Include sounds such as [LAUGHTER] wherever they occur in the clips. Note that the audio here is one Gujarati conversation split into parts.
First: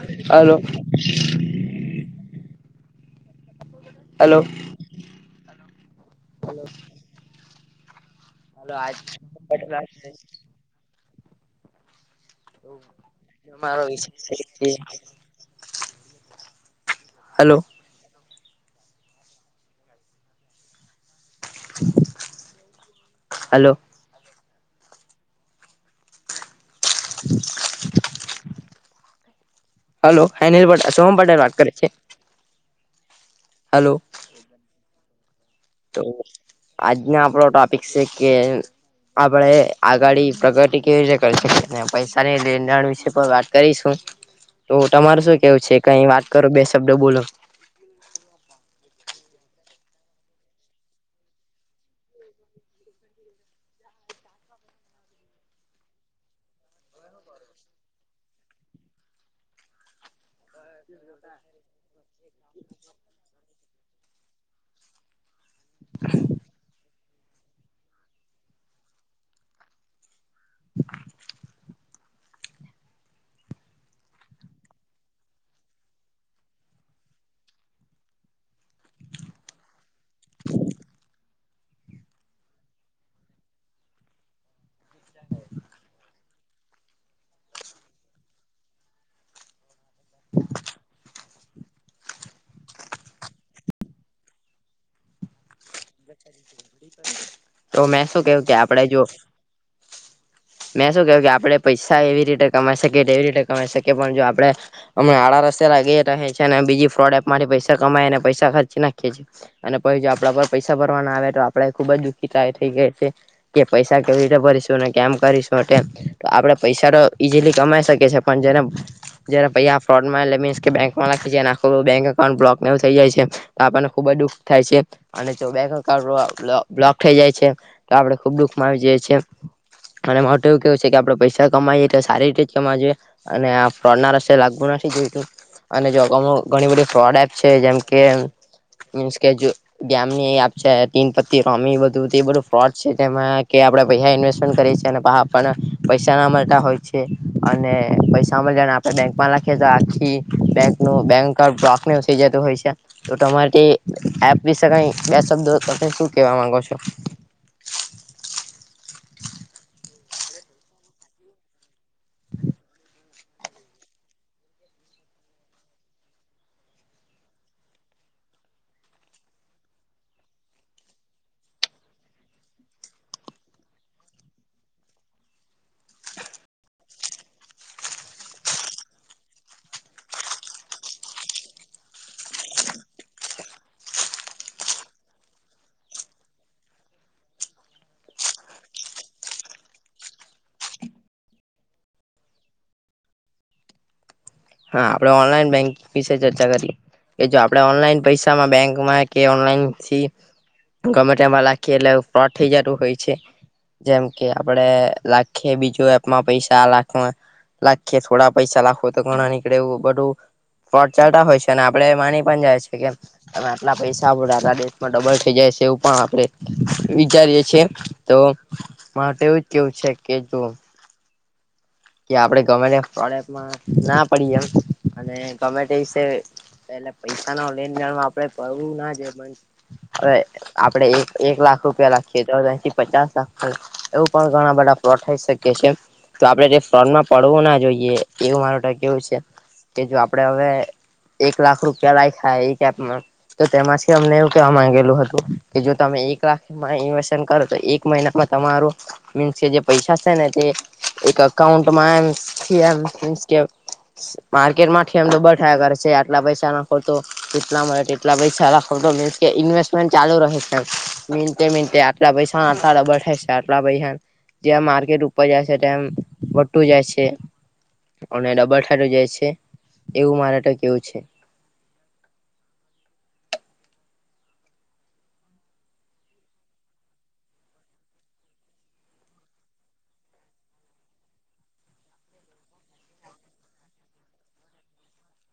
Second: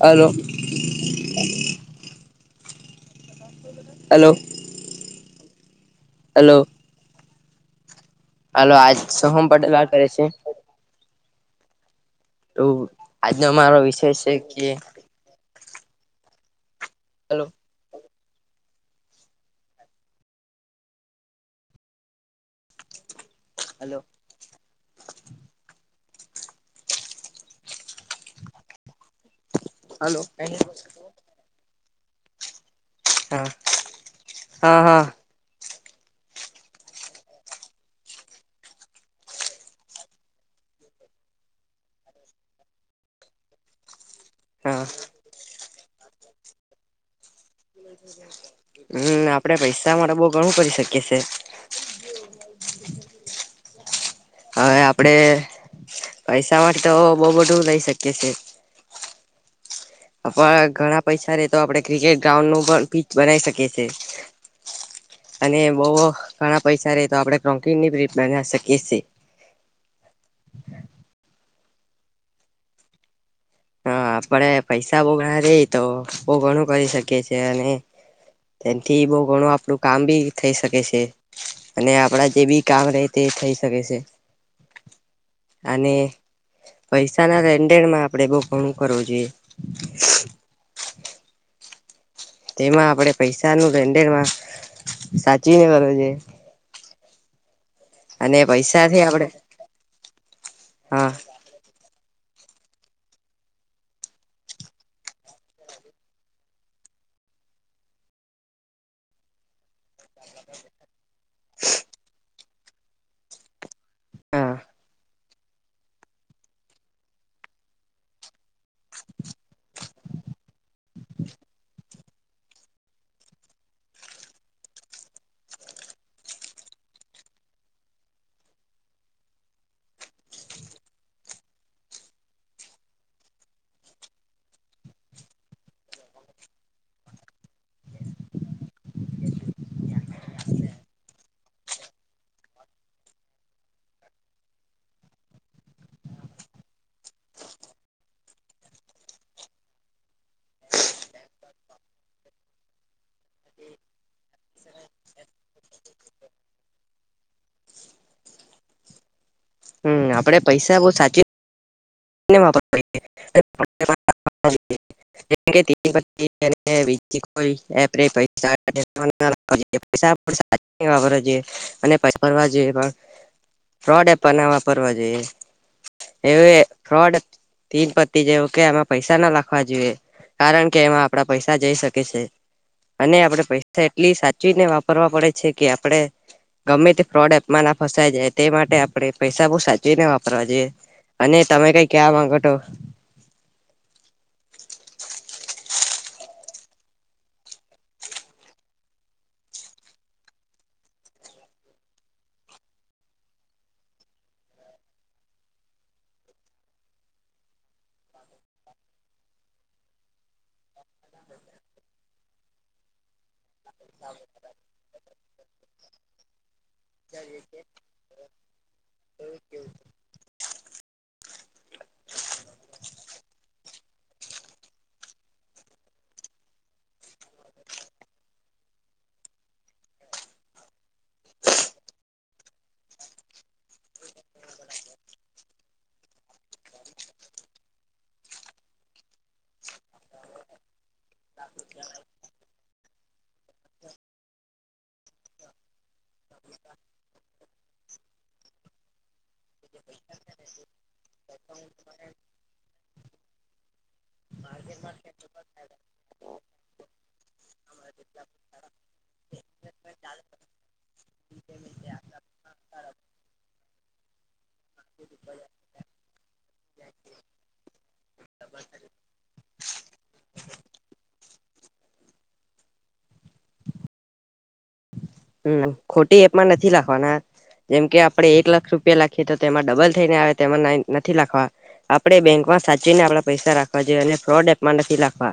હલો હાલો. હલો હાલો. હાલો. હાલો, આજ સોહમ પટેલ વાર કરે છે? તો આજનો મારો વિષય છે કે- હલો હાલો. હલો હાલો. હલો હાલો હેનલ પ શોહમ પટેલ વાત કરે છે? હા, હલો હા હા. તો આજનો આપણો ટોપિક શે કે આપણેે અગાળી પ્રગતિ કેવી રીતે કરી શકે ને પૈસાની લેનદણ વિશે પણ વાત કરીશું. તો હા તમાર શું કેવું છે કઈ વાત કરો બે શબ્દો બોલો. હમ્મ, આપડે પૈસા માટે બવ ઘણું કરી શકીએ છે. હવે આપડે પૈસા માટે તો બહુ બધું લઈ શકીએ છે. આપ ઘણા પૈસા રે તો આપડે ક્રિકેટ ગ્રાઉન્ડ નું પણ પીચ બનાવી શકી એ અને બવ ઘણા પૈસા રે તો આપડે [UNINTELLIGIBLE] બનાવ શકીએ છે. હા આપડે પૈસા બહુ ઘણા રે તો બહુ ઘણું કરી શકીએ છે અને તેથી બઉ ઘણું આપડું કામ બી થઈ શકે છે અને આપડા જે બી કામ રે તે થઈ શકે છે. અને પૈસા ના લેનદેણમાં આપડે બો કોણ કરું જોઈએ. તેમાં આપણેે પૈસા નું લેણદેણ સાચવીને કરવુ જોએ. તો મેં શું કહ્યું કે આપડે જો આપણે મેં શું હા ક્યું કે આપડે પૈસા એવી રીત તે કમાઈ શકીએ તેવી રીતે કમાઈ શકીએ પણ જો આપણે મણા આડા રસ્તે લાગી છે ને બીજી ફ્રોડ એપમાં પૈસા કમાય અને પૈસા ખર્ચી નાખીએ છીએ અને પહી જો આપણા પર પૈસા ભરવાના આવે તો આપણેે ખુબ જ [UNINTELLIGIBLE] એ થઈ ગયા છે કે પૈસા કેવી રીતે હા ભરીશું, કેમ કરીશું તો આપડે પૈસાનો ઈઝીલી કમાઈ શકે છે. પણ જેને જેને પૈસા ફ્રોડમાં એલે મીન્સ કે બેંકમાં નાખી જેન [INAUDIBLE] પણ બ્લોક થઈ જાય છે તો આપણને ખુબ જ દુખ થાય છે અને જો [INAUDIBLE] થઈ જાય છે. તો આપડે ખુબ દુઃખ માં આવી જઈએ છે. અને માટું એવું કેવું છે કે આપડે પૈસા કમાઈએ તો સારી રીતે જ કમા જોઈએ અને આ ફ્રોડ ના રસ્તે લાગવુ આપણાથી જોઈ તો અને જો ઘણી બધી ફ્રોડ એપ છે જેમ કે મીન્સ કે જો ગેમની એ એપ છે ટીન પતિ રોમી બ બધું તે બધું ફ્રોડ છે તેમાં કે આપણે પહિયા ઇન્વેસ્ટમેન્ટ કરીએ છીએ અને પણ પૈસા ના મળતા હોય છે. છે અને પૈસા માળિયા ને આપણા બેંકમાં લખીએ તો આખી બેંક નું બેન્કર [UNINTELLIGIBLE] તો થઈ જતો હોય છે તો તમાર થી એપ વિશે બે શબ્દો તમે શું કેવા માંગો છો. [INAUDIBLE] હમ્મ આપણેે પૈસા બહુ સાચીને વાપરવા [INAUDIBLE] [INAUDIBLE] હાચવીને વાપરવા જોઈએ અને પછી ફરવા જોઈએ પણ ફ્રોડ એપ બનવા ફરવા જઈશ. એ ફ્રોડ પતિ જેવું કે આમાં પૈસા ના લખવા જોઈએ. કારણ કે એમાં આપડા પૈસા જઈ શકે છે. અને આપડે પૈસા એટલી સાચવીને વાપરવા પડે છે કે આપડે ગમે તે ફ્રોડ એપ ના ફસાય જાય તે માટે આપણે પૈસા બો સાચવીને વાપરવા જોઈએ. અને તમે કઈ ક્યા માંગો તો. હા આપડે ઓનલાઈન બેંકિંગ વિશે ચર્ચા કરીએ. કે જો આપણેે ઓનલાઈન પૈસામાં બેંકમાં કે ઓનલાઈન થી ગમે તેમાં લખીએ એટલે ફ્રોડ થઈ જતું હોય છે. જેમ કે આપડે લાખી બીજું એપમાં પૈસા આ લાખમાં લખે થોડા પૈસા લખવો તો ગણાની રેવું બધું ફ્રોડ ચાલતા હોય છે ને આપડે માની પણ જાય છે કે તમે આટલા પૈસા આ બધું આ દેશમાં ડબલ થઈ જાય છે એવ પણ આપડે વિચારીએ છેીએ તો માટે એવું જ કેવું છે કે તું કે આપણેે ગમે ને ફ્રોડ એપમાં ના પડીએ એમ અને ગમે તે સે એલે પૈસા ન લેનદેણ આપડે કરવું ના જોઈએ પણ હવે આપડે એક એક લાખ રૂપિયા લખીએ તોથી પચાસ લાખ એવું પણ ઘણા બધા ફ્રોડ થઈ શકી છે તો આપડે જે ફ્રોડમાં પડવું ના જોઈએ એવું મારે તો કેવું છે. કે જો આપડે હવે એક લાખ રૂપિયા લાયખા એક એપમાં તો તેમાંથી અમને એવું કેવા માંગેલું હતું કે જો તમે એક લાખમાં ઇન્વેસ્ટમેન્ટ કરો તો એક મહિનામાં તમાર મીન્સ કે જે પૈસા છે ને તે એક અકાઉન્ટમાં એમ થી એમ મીન્સ કે માર્કેટમાંથી એમ તો બ થાયા કરે છે આટલા પૈસા ના ખોતો એટલા મળે કેટલા પૈસા લાખો કે ઇવેસ્ટ મેન્ટ ચાલુ રહે છે મીન્ટે મીન્ટે આટલા પૈસા અથવા ડબલ થઈશ આટલ પહૈયા જ્યાં માર્કેટ ઉપર જ છે તેમ વધતું જાય છે અને ડબલ થાટું જાય છે. એવું મારે તો કેવું છે. હમ્મ ખોટી એપમાં નથી લખવાના જેમ કે આપડે એક લાખ રૂપિયા લખીએ તો તેમાં ડબલ થઈને આવે તેમાં નથી લખવા આપડે બેંકમાં સાચીને આપડા પૈસા રાખવા જોઈએ અને ફ્રોડ એપમાં નથી લખવા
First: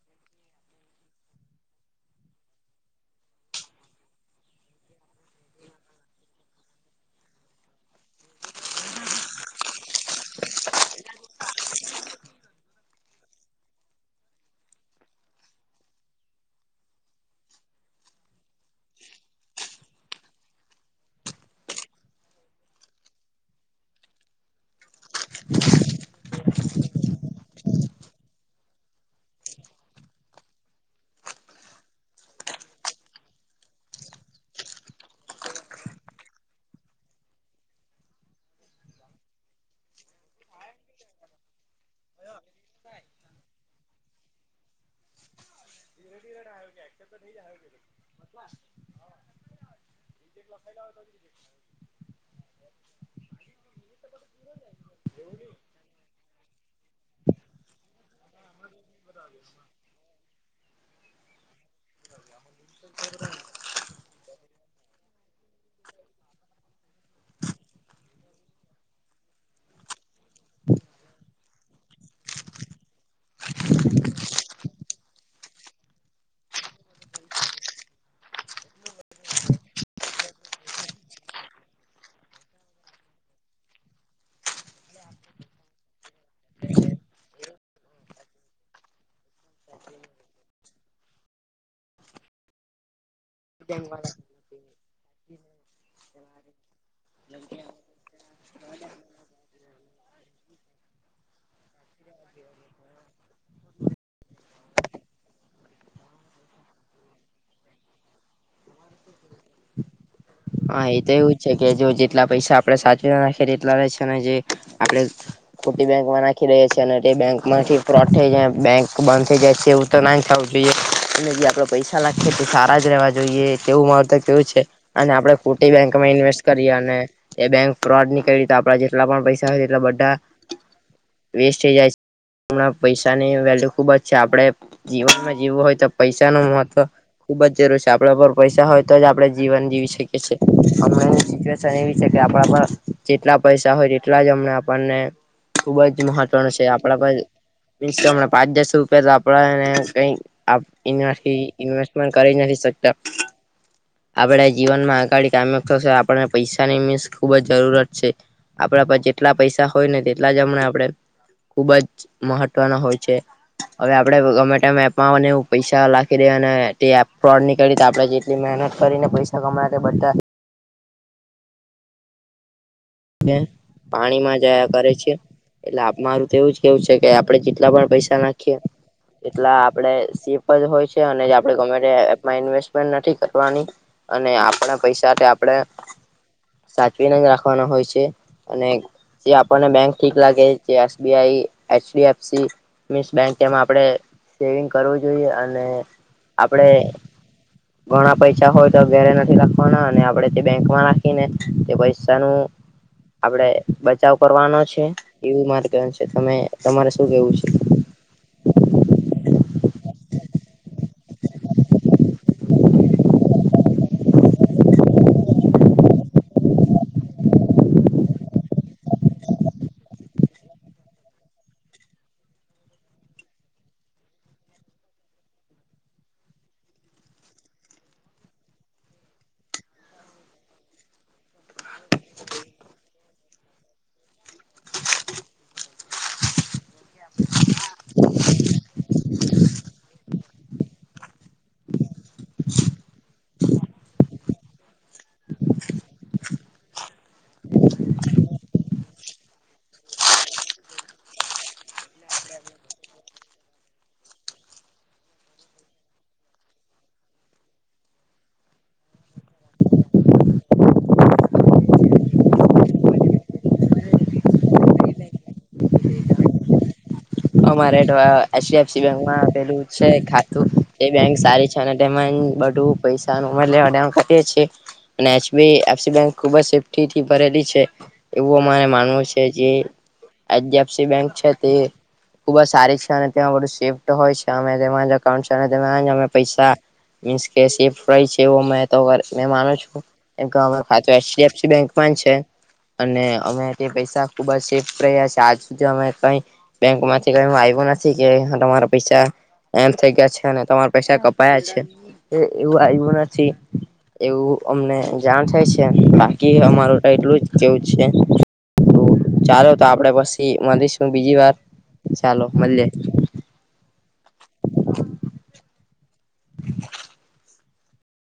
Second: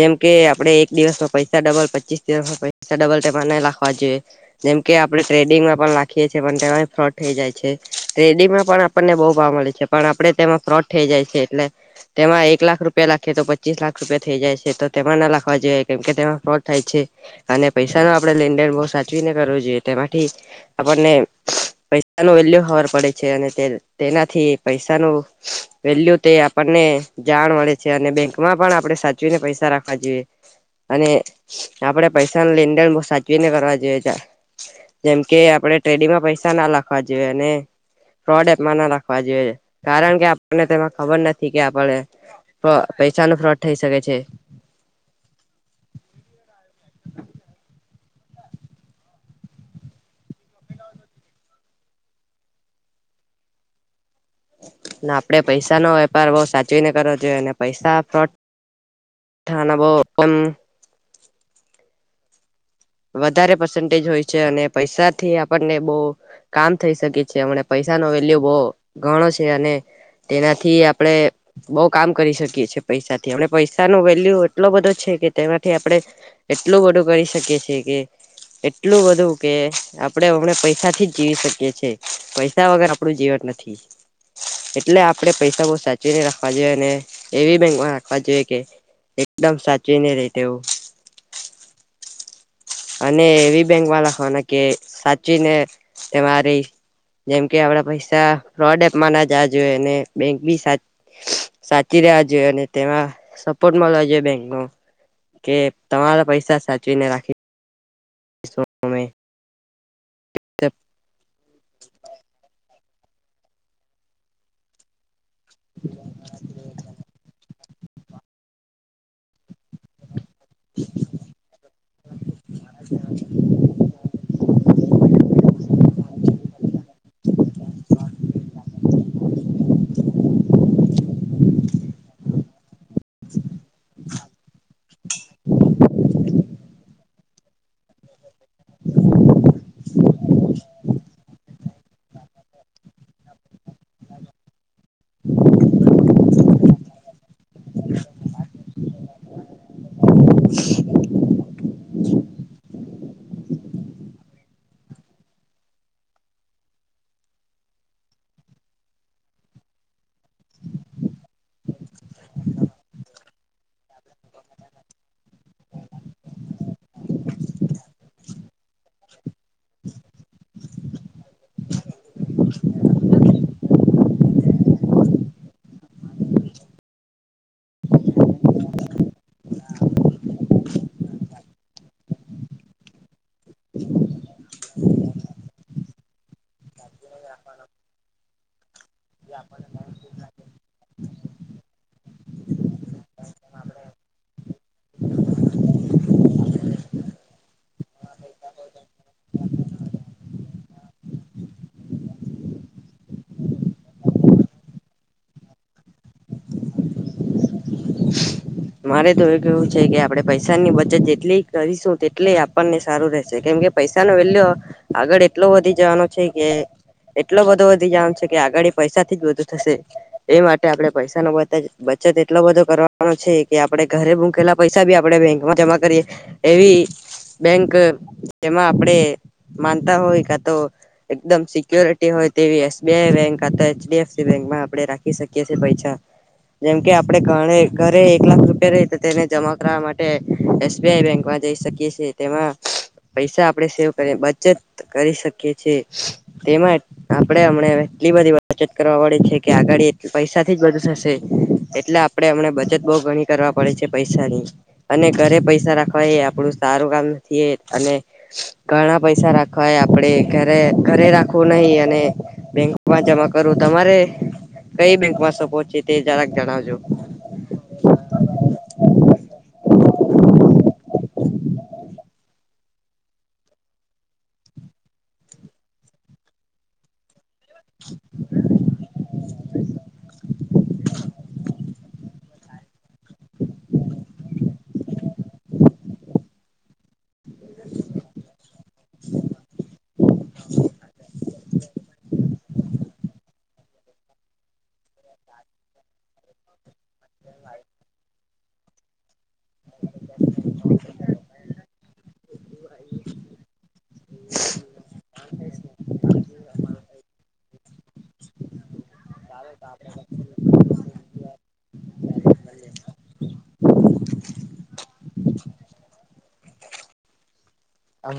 જેમ કે આપડે દિવસમાં પૈસા ડબલ પચીસ દિવસમાં પૈસા ડબલ તેમાં ન લખવા જોઈએ. જેમ કે આપડે ટ્રેડિંગમાં પણ રાખીએ છીએ પણ તે ફ્રોડ થઈ જાય છે ટ્રેડિંગમાં પણ આપને બો [UNINTELLIGIBLE] મળે છે પણ આપડે તેમાં ફ્રોડ થઈ જાય છે એટલે તેમાં એક લાખ રૂપિયા લખીયે તો પચીસ લાખ રૂપિયા થઈ જાય છે તો તેમાં ના લખવા જેવાએ કેમ કે તેમાં ફ્રોડ થાય છે. છે અને પૈસા ન આપણે લેનદેન બો સાચવીને કરવો જોઈએ તેમાંથી આપણને પૈસા ન વેલ્યુ ખબર પડે છે અને તેનાથી પૈસાનું વેલ્યુ તે આપણને ને જાણ મળે છે અને બેંક માં પણ આપણે સાચવીને પૈસા રાખવા જોઈએ. અને આપડે પૈસા ન લેનદેન બો સાચવીને કરવા જોઈએ. જ જેમ કે આપડે ટ્રેડિંગમાં પૈસા ના લખવા જોઈએ અને ફ્રોડ એપમાં ના રાખવા જોઈએ કારણ કે આપણને તે ખબર નથી કે આપ પૈસા નો ફ્રોડ થઈ શકે છે ના આપડે પૈસાનોો વેપાર બહ સાચવીને કરવો જોઈએ અને પૈસા ફ્રોડ થાના બો એમ વધારે પર્સન્ટેજ હોય છે અને પૈસા થી આપણને બહ કામ થઈ શકે છે હમને પૈસા ન વેલ્યુ બહુ ઘણો છે અને તેનાથી આપડે બઉ કામ કરી શકીએ છએ પૈસા થી આપ પૈસા નો વેલ્યુ એટલો બધો છે કે તેમાંથી આપડણે એટલું બધું કરી શકી છીએ કે એટલું બધું કે આપડે હમણા પૈસા થી જ જીવી શકીએ છીએ પૈસા વગર આપડું જીવન નથીથી એટલે આપડે પૈસા બહ સાચવીને રાખવા જોઈએ અને એવી બેંકમાં રાખવા જોઈએ કે એકદમ સાચવીને રહે તેવું અને એવી બેંક રાખવાના કે સાચવી ને તમારી જેમ કે આપડા પૈસા ફ્રોડ એપમાં ના જવા જોઈએ અને બેંક બી સાચ સાચી રહ્યા જોઈએ અને તેમાં સપોર્ટ મળવા જોઈએ બેંકનો કે તમારા પૈસા સાચવીને રાખે હ શમે હા એ તો એવું છે કે જો જેટલા પૈસા આપડે સાચ લા છે ને જે આપડે ખોટી બેંકમાં નાખી દઈએ છીએ ને તે બેંક મામાંથી ફોટ થઈ જાય બેંક બંધ થઇ જાય છે એવું તો ના જોઈએ અને જે આપડ પૈસા નાખીએ તો સારા જ રહેવા જોઈએ તેવું મારું તો કેવું છે આપણે ખોટી બેંક માં ઇન્વેસ્ટ કરીએ અને એ બેંક ફ્રોડ ની કરી આપણે જેટલા પણ પૈસાય એટલા બધા [INAUDIBLE] વેસ્ટ થઈ જાય છે હમણાં પૈસાની વેલ્યુ ખુબ જ છે આપણે જીવનમાં જીવું હોય તો પૈસા ન મહત્વ ખુબ જરૂર છે આપડ ઉપર પૈસા હોય તો જ આપડણે જીવન જીવી છે કે આપ જેટલા પૈસા હોય તેટલા જ અમ આપ ખુબ જ મહત્વનું છે આપણા પાંચ દસો રૂપિયા તો આપડેને કઈ ઇવેસ્ટમેન્ટ કરી નથી શકતા આપડે જીવનમાં આગાળ કામ થશે આપણને પૈસાની ખુબ જ જરૂરત છે આપડા પા જેટલા પૈસા હોય ને તેટલા જ હમણાં આપડે ખુબ જ મહત્વ ના હોય છે હવે આપડે ગમે તે એપમાં એ પૈસા નાખી દેહે અને તે ફ્રોડ નીકળી આપણે જેટલી મહેનત કરીને પૈસા કમાયા બધા પાણીમાં જયા કરે છે એટલે મારું તો એવું જ કેવું છે કે આપડે જેટલા પણ પૈસા નાખીએ એટલા આપડે સેફ જ હોય છે અને આપડે ગવર્મેન્ટ એપમાં ઇન્વેસ્ટમેન્ટ નથી કરવાની અને આપણે પૈસા તે આપણેે સાચવીને જ રાખવાના હોય છે અને જે આપણને બેંક ઠીક લાગે જે એસબીઆઈ એચડીએફસી મ બેંકમાં આપણે સેવિંગ કરવું જોઈએ અને આપડે ઘણા પૈસા હોય તો અ ઘરે નથી રાખવાના અને આપણે તે બેંકમાં રાખીને તે પૈસાનુંું આપડે બચાવ કરવાનો છે એવું મારું કેવાનું છે તમારે શું કેવું છે [INAUDIBLE] મારે તો એ કેવું છે કે આપડે પૈસાની બચત જેટલી કરીશું તેટલે આપણને સારું રહેશે કેમ પૈસા નો વેલ્યો આગળ એટલો વધી જવાનો છે કે એટલો બધો વધી જામ છે કે આગળ પૈસા થી જ વધુ થશે એ માટે આપડે પૈસા ન બધા જ બચત એટલો બધો કરવાનો છે કે આપડણે ઘરે મુકેલા પૈસા બી આપણે બેંક માં જમા કરીએ એવી બેંક જેમાં આપડે માનતા હોય કે તો એકદમ સિક્યોરિટી હોય તેવી એસબીઆઈ બેંક એચડીએફસી બેકમાં આપણે રાખી શકીએીએ પૈસા જેમ કે આપડે ઘ ઘરે એક લાખ રૂપિયા રહી તો તેને જમા કરવા માટે એસબીઆઈ બેંકમાં જઈ શકીએ તેમાં પૈસા આપડે સેવ કરી બચત કરી શકીએ છેએ તેમાં આપણેે હમ એટલી બધી બચત કરવાળે છે કે આગડી પૈસા થી જ બધું થશે એટલે આપડે એમને બચત બહ ઘણી કરવા પડે છે પૈસા ની અને ઘરે પૈસા રાખવા એ આપડું સારું કામ નથી ઘણા પૈસા રાખવાય આપણેે ઘરે ઘરે રાખવું નહી અને બેંક જમા કરું, તમારે કઈ બેંકમાં સપો તે જરાક જણાવજો. હ મારે- એચડીફસી બેકમાં આવેલું છે ખાતું એ બેંક સારી છે અને બુ પૈસા ઉમે અને એબી એફસી બેક ખુબ જ સેફ્ટી થી ભરેલી છે. એવું અમારે માનવું છે જે આ બેંક છે તે ખુબ જ સારી છે અને તેમાં બધું સેફ્ટ હોય છે અ અઉન્ટમાં અમે પૈસા મીન્સ કે સે છે એવ મે માનો છું ખા [UNINTELLIGIBLE] બેંકમાંન છે અને અમે તે પૈસા ખુબ જ સેફ રહ્યા છે. આજ સુધ અમે કઈ બેંક માંથી કઈ આવ્યું નથી કે તમારા પૈસા એમ થઇ ગયા છે અને તમારે પૈસા કપાયા છે એ એવું આઈવું નથી. એવું અમને જાણ થાય છે, બાકી અમારું તો એટલું જ કેવું છે ચાલો તો આપડે પછી મળીશું બીજી વાર ચાલો મળે [INAUDIBLE] આમ